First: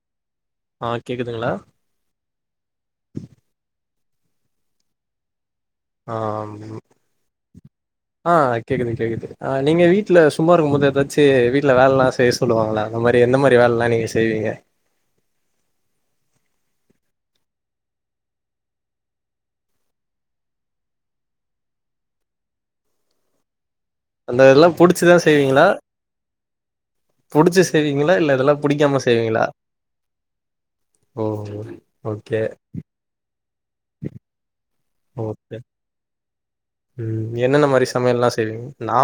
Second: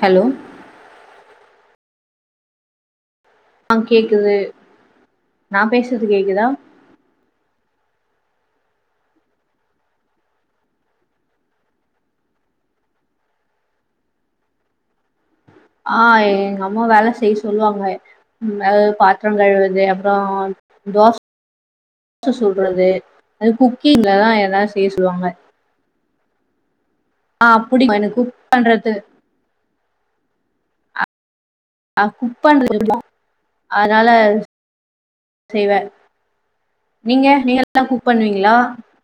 Hello ஆ கேக்குதுங்களா ஆ கேக்குது நா பேசுறது ஆ கேக்குதா ஆ கேக்குது கேக்குது ஆ நீங்க வீட்டுல சும்மா இருக்கும் போது ஏதாச்சு வீட்டுல வேலலா செய்ய சொல்லுவாங்களா அந்த மாரி எந்த மாரி வேலைலா நீங்க செய்வீங்க ஆ எங்க அம்மா வேல செய்ய சொல்லுவாங்க ஆ பாத்திரோ கழுவுறது அப்பறோ தோச சுட்றது அதுகூ அந்த இதெல்லா புடிச்சுதா செய்வீங்களா ஆ புடிச்சு புடிக்கு செய்வீங்களா எனக்கு குக் இல்ல இதெல்லா பண்றது புடிக்காம செய்வீங்களா ஓ கே ஆ குக் [unintelligible] அதனால ஓ கே செய்வே உ நீங்க என்னென்ன நீங்கல்லா மாரி குக் சமையல்லா பண்ணுவீங்களா செய்வீங்க நா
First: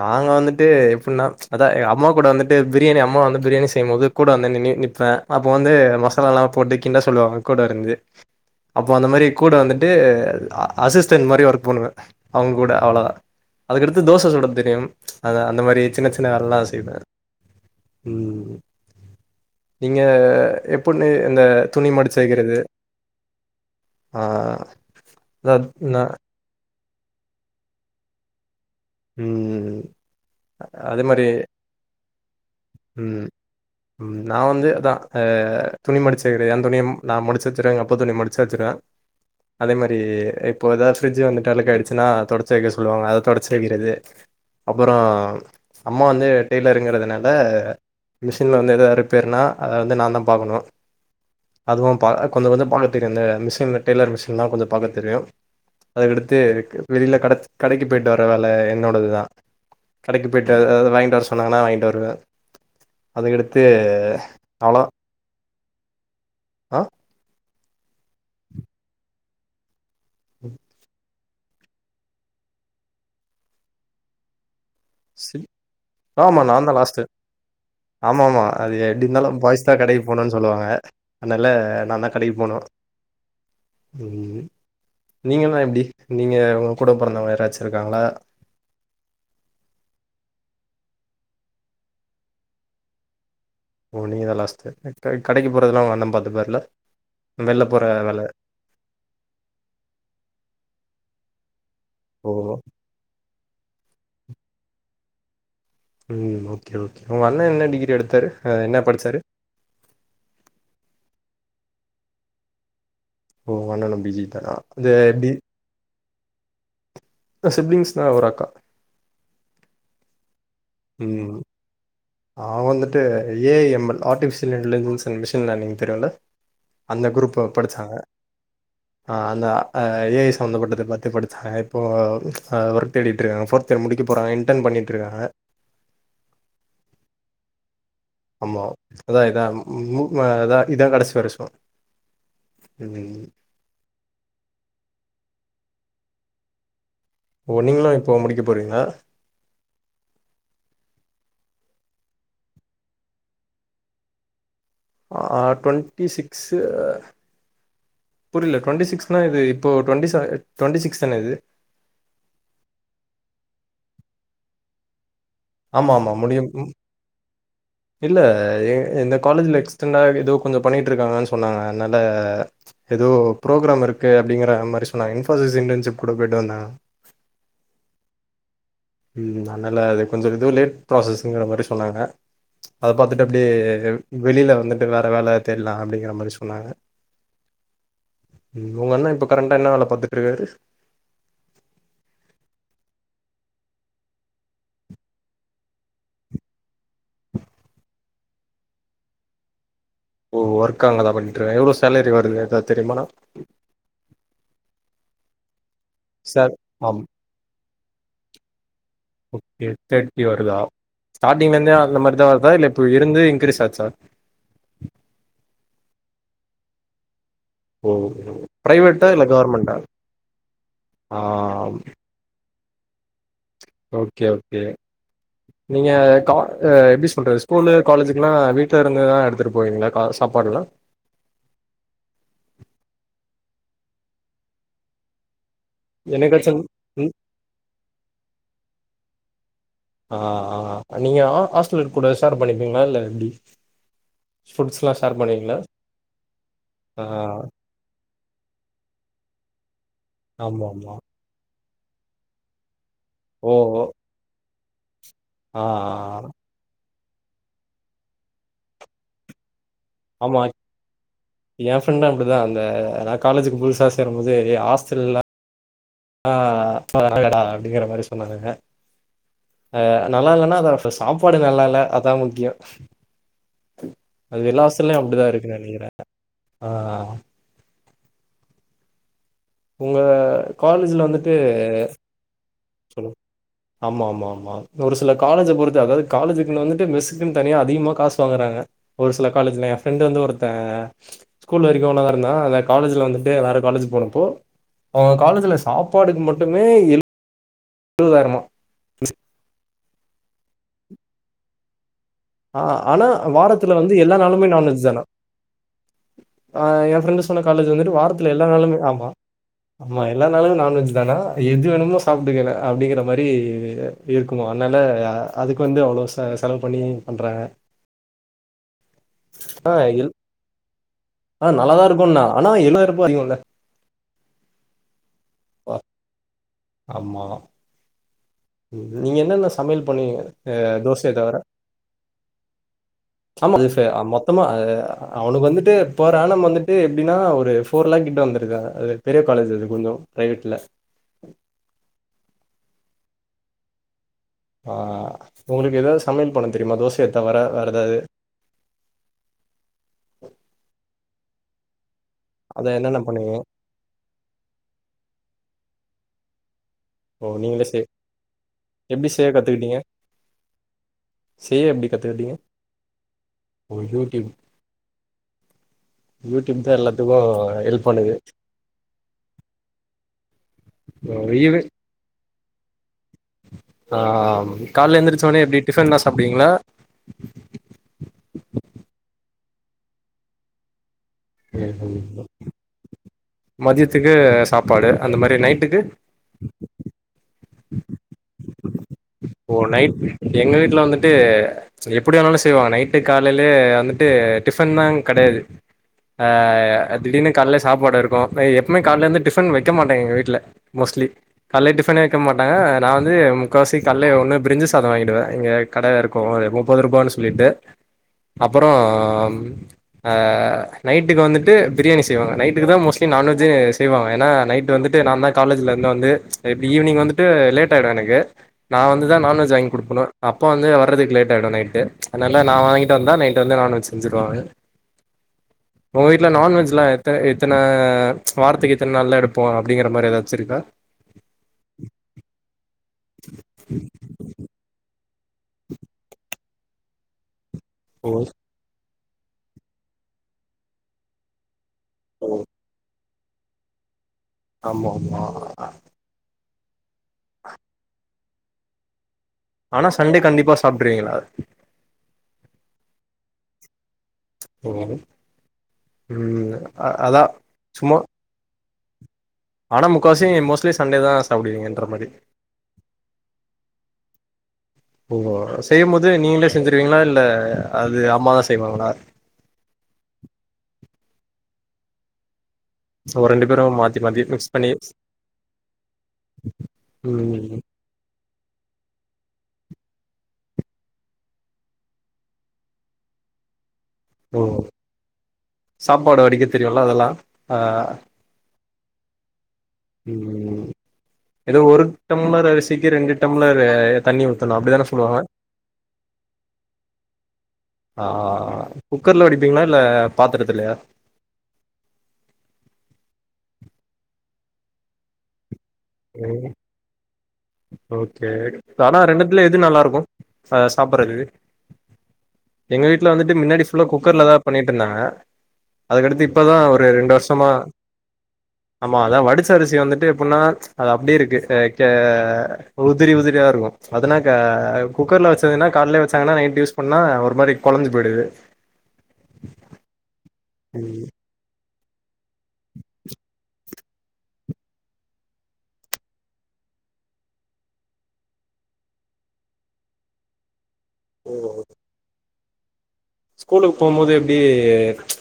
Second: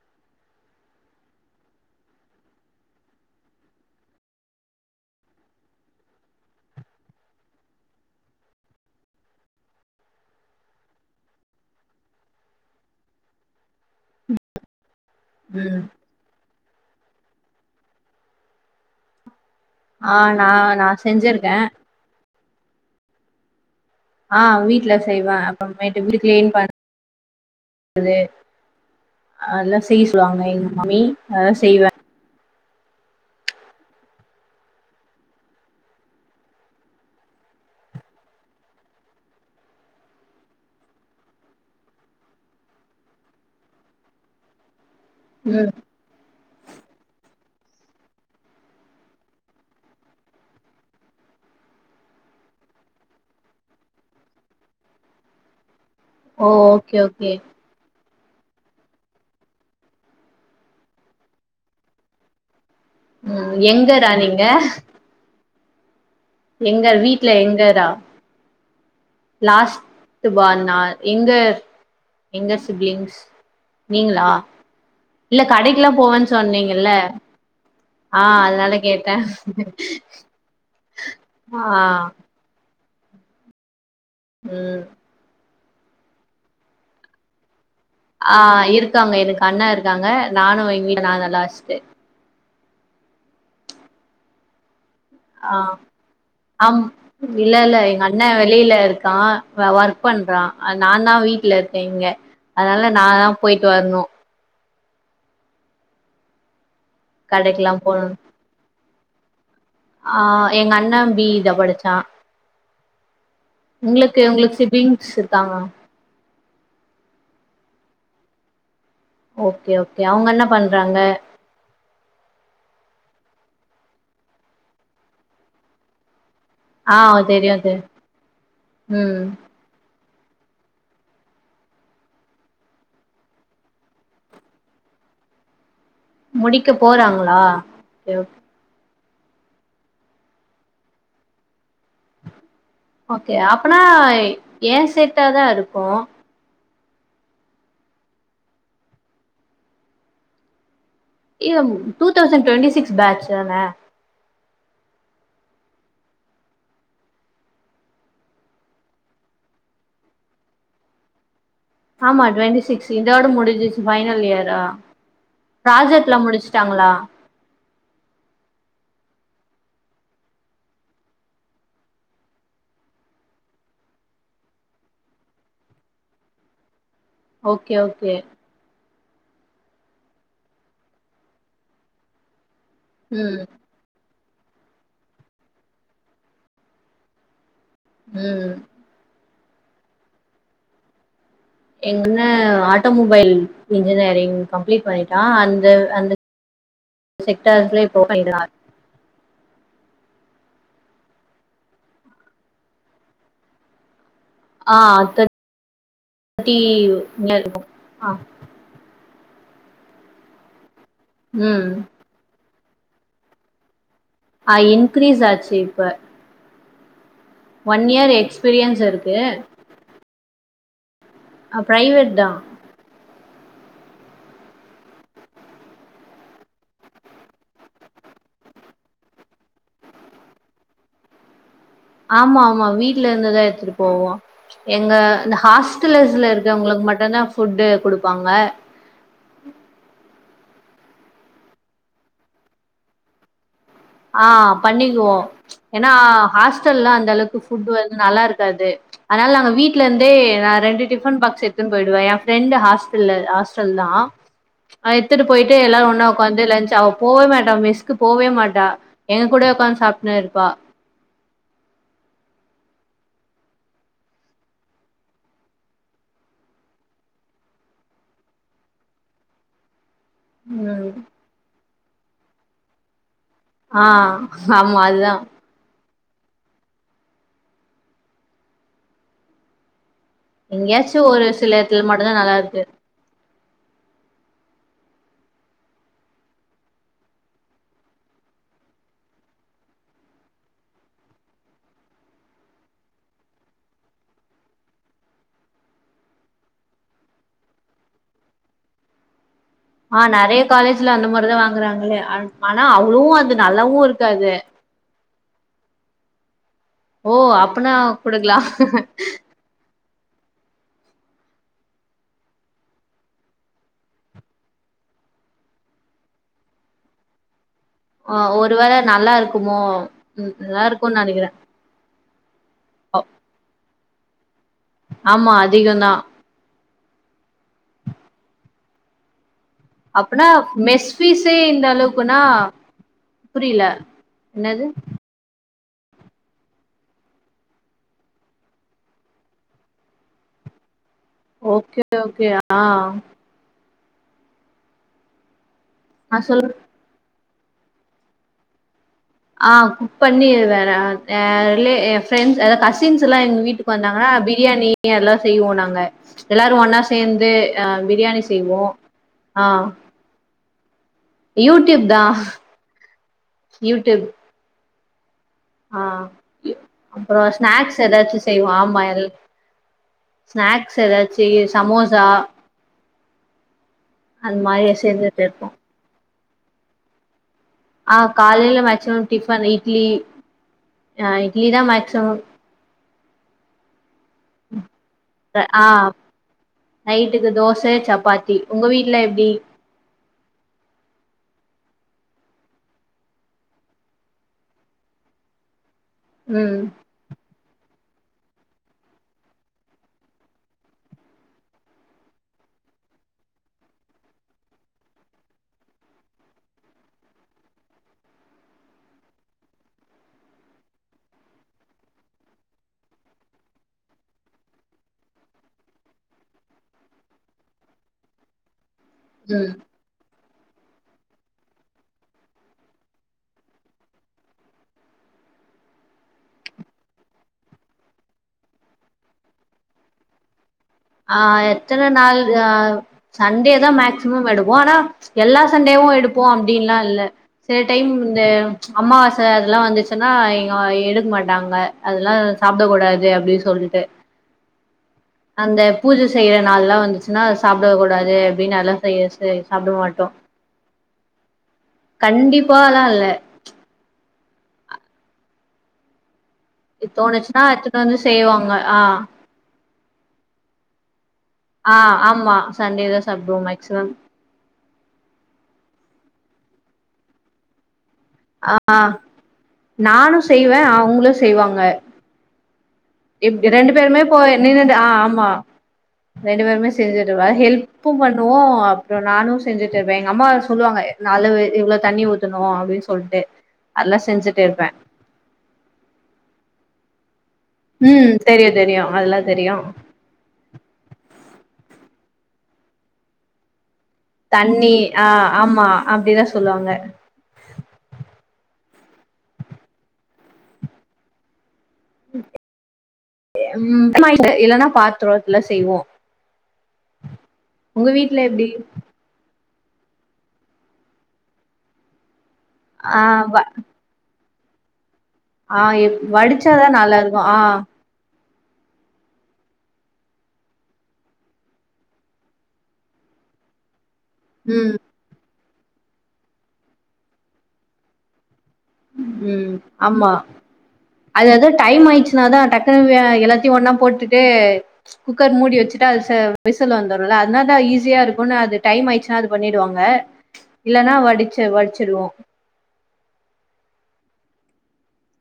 நாங்க வந்துட்டு எப்பின்னா அதா எ அம்மா கூட வந்துட்டு பிரியாணி அம்மா வந்து பிரியாணி செய்யும்போது கூட வந்து நி நி நிப்பே அப்போ வந்து மசால எல்லா போட்டு கிண்ட சொல்லுவாங்க கூட இருந்து அப்போ அந்த மாரி கூட வந்துட்டு அஸிஸ் [inaudible] மாதிரி ஒர்க் பண்ணுவ அவங்க கூட அவ்ளதா அதுக்கடுத்து தோச சுட தெரியு அதா அந்த மாரி ம் சின்ன சின்ன வேலலா செய்வே உ நீங்க ஆ நா நா [unintelligible] இந்த செஞ்சிருக்கே துணி மடுச்சுவைக்கிறது ஆ வீட்ல செய்வே அதாது அப்பம் நான் இந்த நா வீடு கிளீன் அது ம் அதெல்லாம் செய்ய சொல்லுவாங்க எங்க மம்மி அதான் செய்வேன் ம்ம் நான் வந்து அதான் அ துணி மடிச்சு வைக்கிறது என் துணியை நான் மடிச்சு வச்சருவேன் எங்க அப்பா துணி மடிச்ச வச்சிருருவேன் அதே மாதிரி இப்போ ஏதாச்சு ஃப்ரிட்ஜ் வந்துட்டு அழுக்க ஆயிடுச்சுன்னா தொடச்சி வைக்க சொல்லுவாங்க அதை தொடச்ச கிறது அப்புறம் ம் அம்மா வந்து டெய்லருங்கிறதுனால மிஷின்ல வந்து எதாவது ரிப்பேர்னா அதை வந்து நான் தான் பார்க்கணும் அதுவும் பா கொஞ்சம் கொஞ்சம் பார்க்க தெரியும் இந்த மிஷின்ல டெய்லர் மிஷின்லாம் கொஞ்சம் பார்க்க தெரியும் அதுக்கடுத்து ஓ ஓகே வெளியில ஓகே கடை கடைக்கு போய்ட்ட வேலை என்னோடது தான் கடைக்கு தவறுல்லாம் என்னோடது தான் கடைக்கு போய்ட்டு வாங்கிட்டு வர சொன்னாங்கன்னா வாங்கிட்டு வருவேன் உம் எங்கடா நீங்க அவ்ளோ ஆ எங்க வீட்டு்ல எங்க லாஸ்ட் அ வாழ்நாள்லே எங்க -எங்க சிப்லிங்ஸ் நீங்களா சி இல்ல கடைக்குல்லாம் போவேன்னு ஆமா நான்தா சொன்னீங்கல்ல லாஸ்ட்டு ஆ ஆமா ஆமா அது அதனால எப்டி கேட்டே இருந்தாலும் பாய்ஸ் தான் கடைக்கு போணும்ன்னு சொல்லுவாங்க அதனால ஆ நான் தான் கடைக்கு போணும் ம் நீங்க நீங்க உங்க கூட பொறந்தவங்க யாராச்சு இருக்காங்களா ஆஹ் இருக்காங்க எனக்கு அண்ணா இருக் இருக்காங்க நானும் எங்க வீட்ல நான் தான் லாஸ்ட் ஓ நீங்க தான் லாஸ்ட்டு கடைக்கு ஆஹ் போறதெல்லா உங்க அண்ண பாத்துப்பாருல ஆம் இல்ல வெள்ல - இல்ல போற எங்க வேல அண்ணன் வெளியில இருக்கான் ஒர்க் பண்றான் நான தான் வீட்டுல இருக்கேன் இங்க ஓ அதனால நான் தான் போய்ட்டு வர்ணும் ம் ஓகே ஓகே ஓகே உங்க அண்ணே என்ன கடைக்குலா டிகிரி எடுத்தரு என்ன படிச்சாரு அஹ் எங்க அண்ணே பி ஈ தான் படிச்சான் ஓ உங்க அண்ணனு பி ஜி உங்களுக்கு தானா உங்களுக்கு அது சிபீலிங்ஸ் எப்டி இருக்காங்களா சிப்லிங்ஸ்னா ஒரு அக்கா ஓகே ஓகே அவங்க என்ன பண்றாங்க ம் அவங்க வந்துட்டு ஏஎம்ல் artificial intelligence and machine learning தெரியும்ல ஆ அந்த குரூப்ப தெரியு தெரியு படிச்சாங்க ஆ ம் அந்த அ அ ஏ ஐ சம்மந்தப்பட்டத பாத்து படுச்சாங்க இப்போ அ ஒர்க் தேடிட்ருக்காங்க ஃபோர்த் இயர் முடிக்க போறாங்க இன்டர்ன் பண்ணிட்ருக்காங்க முடிக்க போறாங்களா? ஓகே ஆமா இதா இதா ம் ம் அ இதா இதா கடைசி வருஷொ ஓகே அப்பனா ஏ செட்டாதா இரு க்கு ஓ நீங்களு இப்போ முடிக்க போறீங்ளா? இல்லம் two thousand twenty six batch தான ஆ ட்வெண்ட்டி சிக்ஸு புரில ட்வெண்ட்டி சிக்ஸ்னா இது இப்போ ட்வெண்டி சவ ட்வெண்ட்டி சிக்ஸ் தானே இது ஆமா ட்வெண்ட்டி சிக்ஸ் இதோட முடிஞ்சிச்சு ஃபைனல் இயரா ஆமாமா ப்ராஜெக்ட்லா முடியும் ம் முடிச்சுட்டாங்களா இல்ல ஏ இந்த காலேஜ்ல எக்ஸ்டெண்டா எதோ கொஞ்ச பண்ணிட்ருக்காங்கன் சொன்னாங்க அன்னால எதோ ப்ரோக்ராம் இருக்கு அப்டிங்கிற மாரி சொன்னாங்க இன்ஃபோசிஸ் இன்டர்ன்ஷிப் கூட போய்ட்டு வந்தாங்க ஓகே ஓகே ம் அன்னால இது கொஞ்ச இதுவு லேட் ப்ராசஸங்குற மாரி சொன்னாங்க அத பாத்துட்டு ம் அப்டியே வெளில வந்துட்டு வேற வேல தேட்லா அப்டிங்கிற மாரி சொன்னாங்க ம் உங்கண்ண இப்ப கரண்ட்டா என்ன வேல பாத்துட்ருக்காரு எங்கண்ண ஆட்டோமொபைல் இன்ஜினியரிங் கம்ப்ளீட் பண்ணிட்டா அந்த அந்த செக்டாஸ்ல இப்ப [unintelligible] ஓ ஒர்க் அங்கதா பண்ணிட்ருக்க எவ்ளோ சேலரி வருது எதா தெரிமா ஆ தர் சார் ட்டி ஆம் நியர் இக்கு ஆ ஓகே தேட்டி வருதா ம் ஸ்டாட்டிங்லந்தே அந்த மாரிதா வருதா இல்ல இப் ப இருந்து இன்கிரீஸ் ஆச்சா? அ இன்கிரீஸ் ஆச்சு இப்ப ஒன் ஓ இயர் எக்ஸ்பீரியன்ஸ் பிரைவேட்டா இருக்கு இல்ல கவர்மெண்ட்டா? அ பிரைவேட் தா ஓகே ஓகே நீங்க கா அ எப்டி சொல்றது ஸ்கூலு காலேஜுக்குலா வீட்லருந்துதா எடுத்துட்டு போவீங்ளா கா சாப்பாடுல்லா ஆமா ஆமா வீட்லருந்துதா எத்துட்டு போவோ எங்க இந்த ஹாஸ் டலஸ்ல என்னைக்காச்சு இருக்கவங்ளுகு ம் மட்டுந்தா ஃபுட்டு குடுப்பாங்க ஆ ஆ நீங்க அ ஹாஸ்டலர் கூட சேர் பண்ணிப்பீங்களா இல்ல எப்டி ஆ ஃபுட்ஸ்ல்லா ஷேர் பண்ணிக்குவோம் பண்ணுவீங்களா எனா ஹாஸ்டல்ல ஆ அந்த அளவுக்கு புட் வந்து நல்லாருக் காது அதுனால நாங்க வீட் லந்தே நா ஆமா ரெண்டு ஆமா டிபன் பாக்ஸ் எடுத் துன் போய்டுவே ஏ ஃபிரெண்டு ஹாஸ் துள்ள ஓ ஹாஸ்டல் ஓ தா அத எத்துட்டு போயிட்டு ஆ எல்லாரும் ஒன்ன ஆ ஒக்காந்து லன்ச் சாப் போவே மாட்டா மெஸ்க்கு போவே மாட்டா எங்க கூட ஒக்காந் சாப்டுன் இருபா ஏ ஃபிரெண்ட்டு அப்டிதா இந்த அத காலேஜ்க்கு புதுசா சேரும் போது ஹாஸ்டல்லா ஆ வரதடா அப்டிங்ற மாரி சொன்னானுங்க அ நல்லா இல்லனா ம் அத சாப்பாடு நல்லால்ல அதா முக்கியோம் ஆ ஆமா அதுதா இருக்குன்னு நெனைக்கிறே ஆ உங்க காலேஜ்ல எங்கேயாச்சும் ஒரு வந்துட்டு சில எடத்துல மட்டுந்தா நல்லாருக்கு சொல்லுங்க ஆமா ஆமா ஆமா ஒரு சில காலேஜ பொறுத்து அதாவுது காலேஜுக்குள்ள வந்துட்டு மெஸ்ஸுக்குன் தனியா அதிகமா காசு வாங்குறாங்க ஒரு சில காலேஜ்ல ஏ ஃபிரெண்டு வந்து ஒருத்தே ஸ்கூல்ல வரைக்கும் ஒதான் இருந்தா அந்த காலேஜ்ல வந்துட்டு வேற காலேஜூக்கு போறப்போ அவுங்க காலேஜ்ல சாப்பாடுக்கு மட்டுமே ஏழ் ஏழுவதாயிரமா ஆ நெறைய காலேஜ்ல அந்த மாரிதான் வாங்குறாங்களே ஆ ஆனா அவ்ளவு அது நல்லாவு வாரத்துல வந்து எல்லா இருக்காது நாளுமே நான்வெஜ் தனா ஆ ஏ ஓ ஃப்ரெண்ட் சொன்ன காலேஜ் அப்பனா வந்துட்டு வாரத்துல குடுக்கலா எல்லா நாளுமே ஆமா ஆமா எல்லா நாளு நான்வெஜ் தனா எது வேணுமோ சாப்டுக்கல அப்டிங்கிற மாரி இருக்குமா அதுனால அதுக்கு வந்து அவ்ளோ செலவு பண்ணி பன்றே ஒரு வேள நல்லருக்குமோ எல் நல்லாருக் ஆ நல்லாதா இருக்குண்ணா ஆனா எழுவதாயர்வா அதிகம் இல்ல ஆமா அதிகோ தான் ஆமா நீங்க என்ன என்ன சொ சமையல் பண்ணுவீங்க அப்பனா மெஸ் தோசைய தவுர ஃபீஸே இந்த அளவுக்குன்னா அமா புரியல அது ச மொத்தமா என்னது அவனுக்கு வந்து போற ஆணம் வந்துட்டு எப்பிடின்னா ஒரு போர் லேக் கிட்ட வந்துருது அது பெரிய காலேஜ் அது கொஞ்ச பிரைவேட்ல ஓகே ஓகே ஆ ஆ ஒங்களுக்கு எதாவது ஆ சமயல் சொல்லு பன்ன தெரியுமா தோசை தவற வேற ஏதாவது ஆ குக் பண்ணி வேற ஆ அதிலே எ பிரெண்ட்ஸ் அதா அத என்னென்ன கசின்ஸ் எல்லா பண்ணுவீங்க? எங்க வீட்டுக்கு வந்தாங்கன்னா பிரியாணி அதெல்லா செய்வோ நாங்க எல்லாரு ஒன்னா சே ஓ! சேந்து நீங்களே ஆ செய் பிரியாணி செய்வோ எப்படி செய்ய ஆ கத்துக்கிட்டீங்க? செய்ய யூடியூப் எப்படி தா கத்துக்கிட்டீங்க? - யூடியூப் ஆ யூடியூப் தான் அப்றோ எல்லாத்துக்கும் ஸ்நாக்ஸ் ஹெல்ப் பண்ணுது. ஏதாச்சு செய்வோ ஆமா எ ஸ்நாக்ஸ் ஏதாச்சு செய் வெளியவே சமோசா ஆ அந்த மாரி கால்ல செஞ்சுட்டு எந்திரச்ச உனே இருப்போ எப்டி டிஃபன்தா சா அப்டிங்ளா ஆ காலேயில மேச்சிமம் டி அந்த இட்லி ஆ இட்லி தா ம், மேக்சிமம் ம். மதியத்துக்கு சாப்பாடு அந்த மாதிரி நைட்டுக்கு து சப்பாத்தி உங்க வீட்டு ஓ நைட் எங்க வீட்ல வந்துட்டு எப்டி வேணாலு செய்வாங்க நைட்டு காலேயில வந்துட்டு டிஃபன் தா கெடயாது ம் அ திடீர்னு கலேல சாப்பாடு இருக்கு எப்பவுமே காலேல இருந்து டிஃபன் வக்க மாட்டங்க எங்க வீட்ல மோஷ்ட்லி கால டிஃபனே வக்க மாட்டாங்க நா வந்து முக்காவாசி கல்லையே ஒன்னு பிரிஞ்சு சாதோ வாங்கிடுவே இங்க கடை இருக்கு முப்பது ரூபனு சொல்லிட்டு அப்பறோ ஆ நைட்டுக்கு வந்துட்டு பிரியாணி செய்வாங்க நைட்டுக்கு தா மோஸ்ட்லி நான் வெஜ்ஜே செய்வாங்க ஏனா நைட்டு வந்துட்டு நா தா காலேஜ்லேருந்து வந்து இப்டி ஈவினிங் வந்துட்டு லேட் ஆகிடு எனக்கு நா வந்துதா ம் நான்வெஜ்ஜு வாங்கி குடுக்கனு அப்பா வந்து வர்றதுக்கு லேட் ஆகிடு நைட்டு அதனால் நா வாங்கிட்டு வந்து தா நைட்டு வந்து நான்வெஜ் செஞ்சுருவாங்க உங்க வீட்ல நான்வெஜ்லா எத்தன எத்தன வாரத்துக்கு எத்தன நாளா எடுப்போ அப்டிங்கிற மாதிரி ஏதாச்சு இருக்கா ஆ எத்தன நாள் ஆ சண்டே தா மேக்ஸிமம் எடுப்போ ஆனா எல்லா சண்டேயு எடுப்போ அப் அப்பிடின்ல்லா இல்ல சில டைம் ஓ இந்த அம்மாவச ச அதெல்லா வந்துச்சுன்னா இங்க எடுக்க மாட்டாங்க அதெல்லா சாப்பிடக் கூடாது அப்பிடி சொல்ட்டு ஆமா ஆமா நாள்லா வந்துச்சின்னா சாப்பிட கூடாது அப்பிடின் நலா செய்ய சொ து சாப்பிட ஆனா மாட்டோ சண்டே கண்டிப்பா சாப்ட்ருவீங்களா கண்டிப்பாலா இல்ல [inaudible] இ அதா தோணுச்சுன்னா எடுத்துட்டு சும்மா வந்து செய்வாங்க ஆ ஆனா முக்காசி மோஸ்ட்லி சண்டேதா ஆ ஆமா சண்டேதா சாப்பிடுவோ மேக்சிமம் ஓ செய்யும்போது நீங்களே செஞ்சிருவீங்களா இல்ல அது அம்மாதா ஆ செய்வாங்களா நானு செய்வே அவங்களு செய்வாங்க ஒரு ப் பேரு ரெண்டு மாத்தி பேருமே போ மாத்தி மிக்ஸ் பண்ணி நின்னுட் ஆ ஆமா ரெண்டு பேருமே செஞ்சுட்டு ம் ஹெல்ப்பு பண் னுவோ அப்புறோ நானு செஞ்சுட்டு இருப்பே எங்க அம்மா சொல்லுவாங்க நளவு இவ்ளோ தண்ணி ஊத்தனு அப்பிடின் சொல்ட்டு அதெல்லா ஓ செஞ்சுட்டு இருப்பே சாப்பாடு வடிக்க தெரியு அதெல்லா ஆ ம் தெரியு தெரியு அதெல்லா தெரியு ம் ஏதோ ஒரு டம்ளர் அரிசிக்கு ரெண்டு டம்ளரு தண்ணி ஆ ஆமா அப்பிடிதா சொல்லுவாங்க ஆ குக்கர்ல வடிப்பீங்களா இல்ல பாத்திரதுல்லயா ம் [unintelligible] இல்லன்னா பாத்துரோதல்லா செய்வோ ம் உங்க வீட்ல ஓகே எப்டி ஆனா ரெண்டு இல்ல எது நல்லா இருக்கு அ சாப்பறதுக்கு எங்க ஆ வீட்ல வந்துட்டு வ- மின்னாடி ஃபுல்லா குக்கர்லதா பண்ணிட்டு இருந்தாங்க ஆ எப் அதுக்கடுத்து இப்பதா வடிச்சாதா ஒரு நல்லா ரெண்டு இருக்கு ஆ வருஷமா ஆமா அதா வடிசரிசி வந்துட்டு எப்பின்னா அது அப்பிடியே இருக்கு எ கே உதிரி உதிரியா இருக்கு அஅதனாக்க ம் குக்கர்ல வச் உனா காலேய வச்சாங்கன்னா நை் யூஸ் பண்ணா ஒரு மாதி குழஞ்சு போயிடுது உ ஆமா உ அது ஏதோ டைம் ஆய்ச்சுனா தா டக்குனு எல்லாத்தையு ஒன்னா போட்டுட்டு குக்கர் மூடி வச்சுட்டா அது விசில் வந்துரும்ல அதனால தா ஈஸியா இருக்கும்னு அது டைம் ஆயிடுச்சுனா அது பண்ணிடுவாங்க இல்லன்னா வடிச்ச வடிச்சிடுவோ ஸ்கூலுக்கு போம் போது எப்டி ச்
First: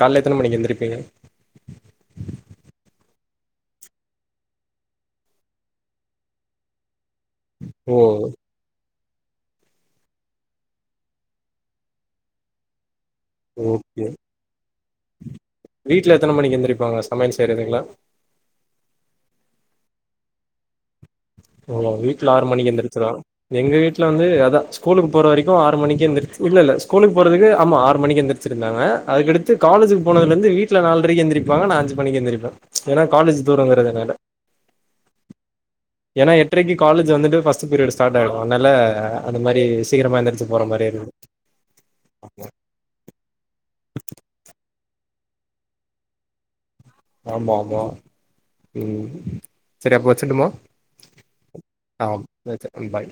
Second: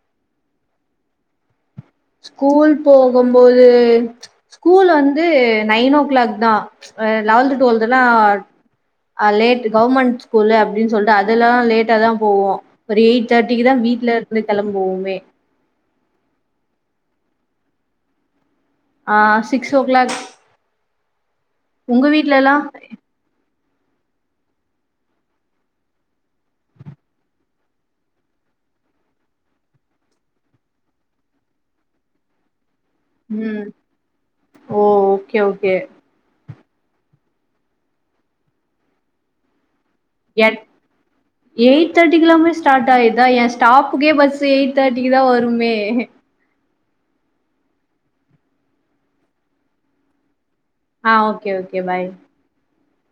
கால்ல எத்தன மணிக்கு எந்திருப்பீங்க ஸ்கூல் போகும்போது ஸ்கூல் வந்து நைன் ஓ கிளாக் தா ஆ லெவல்த் ஓ டுவெல்துலா அ லேட் கவுவர்மெண்ட் ஸ்கூல்லு அப்படன்னு சொல்லிட்டு அதுல்லா லேட்டா தா போவோ ஒரு எயிட் தேர்ட்டிக்கு தா ஓகே வீட்டு்ல இருந்து கிளம்புவோமே ட்ல எத்தன மணிக்கு எந்திரிப்பாங்க சமயல் செய்றதுக்களா ஆ சிக்ஸ் ஓ கிளாக் ஒ உங்க வீட்டுல வீட்ல ஆறு எல்லாம் மணிக்கு எந்திரிச்சுரோ எங்க வீட்டுல வந்து அதா ஸ்கூலுக்கு போற வரைக்கு ஆறு மணி எந்திரச்சு இல்ல ஸ்கூலுக்கு போறதுக்கு ஆமா ஆறு மணி எந்திரச்சிருந்தாங்க அதுக்கடுத்து காலேஜு போனதுல இருந்து வீட்டுல நாலுரைக்கு எந்திரிப்பாங்க ந அஞ்சு மணிக்கு எந்திரிப்பே ஏன்னா காலேஜ் உ தூரங்கிறதுனால ஓ ஓகே ஓகே ஏன்னா எட்டரைக்கு காலேஜ் வந்துட்டு ஃபஸ்ட் பீரியட் ஸ்டார்ட் ஆகிடு அதனால அது மாரி சீக்கிரமா எந்திரிச்சு எட் போற மாரி இருக்கு எயிட் தேட்டிக்கு எல்லாமே ஸ்டார்ட் ஆய்தா எ ஸ்டாப்புக்கே பஸ் எயிட் தேட்டிக்கு தா வருமே ஆமா ஆமா உ சரி அப்ப வச்சட்டுமா ஆ ஓகே ஓகே பாய் அ பாய்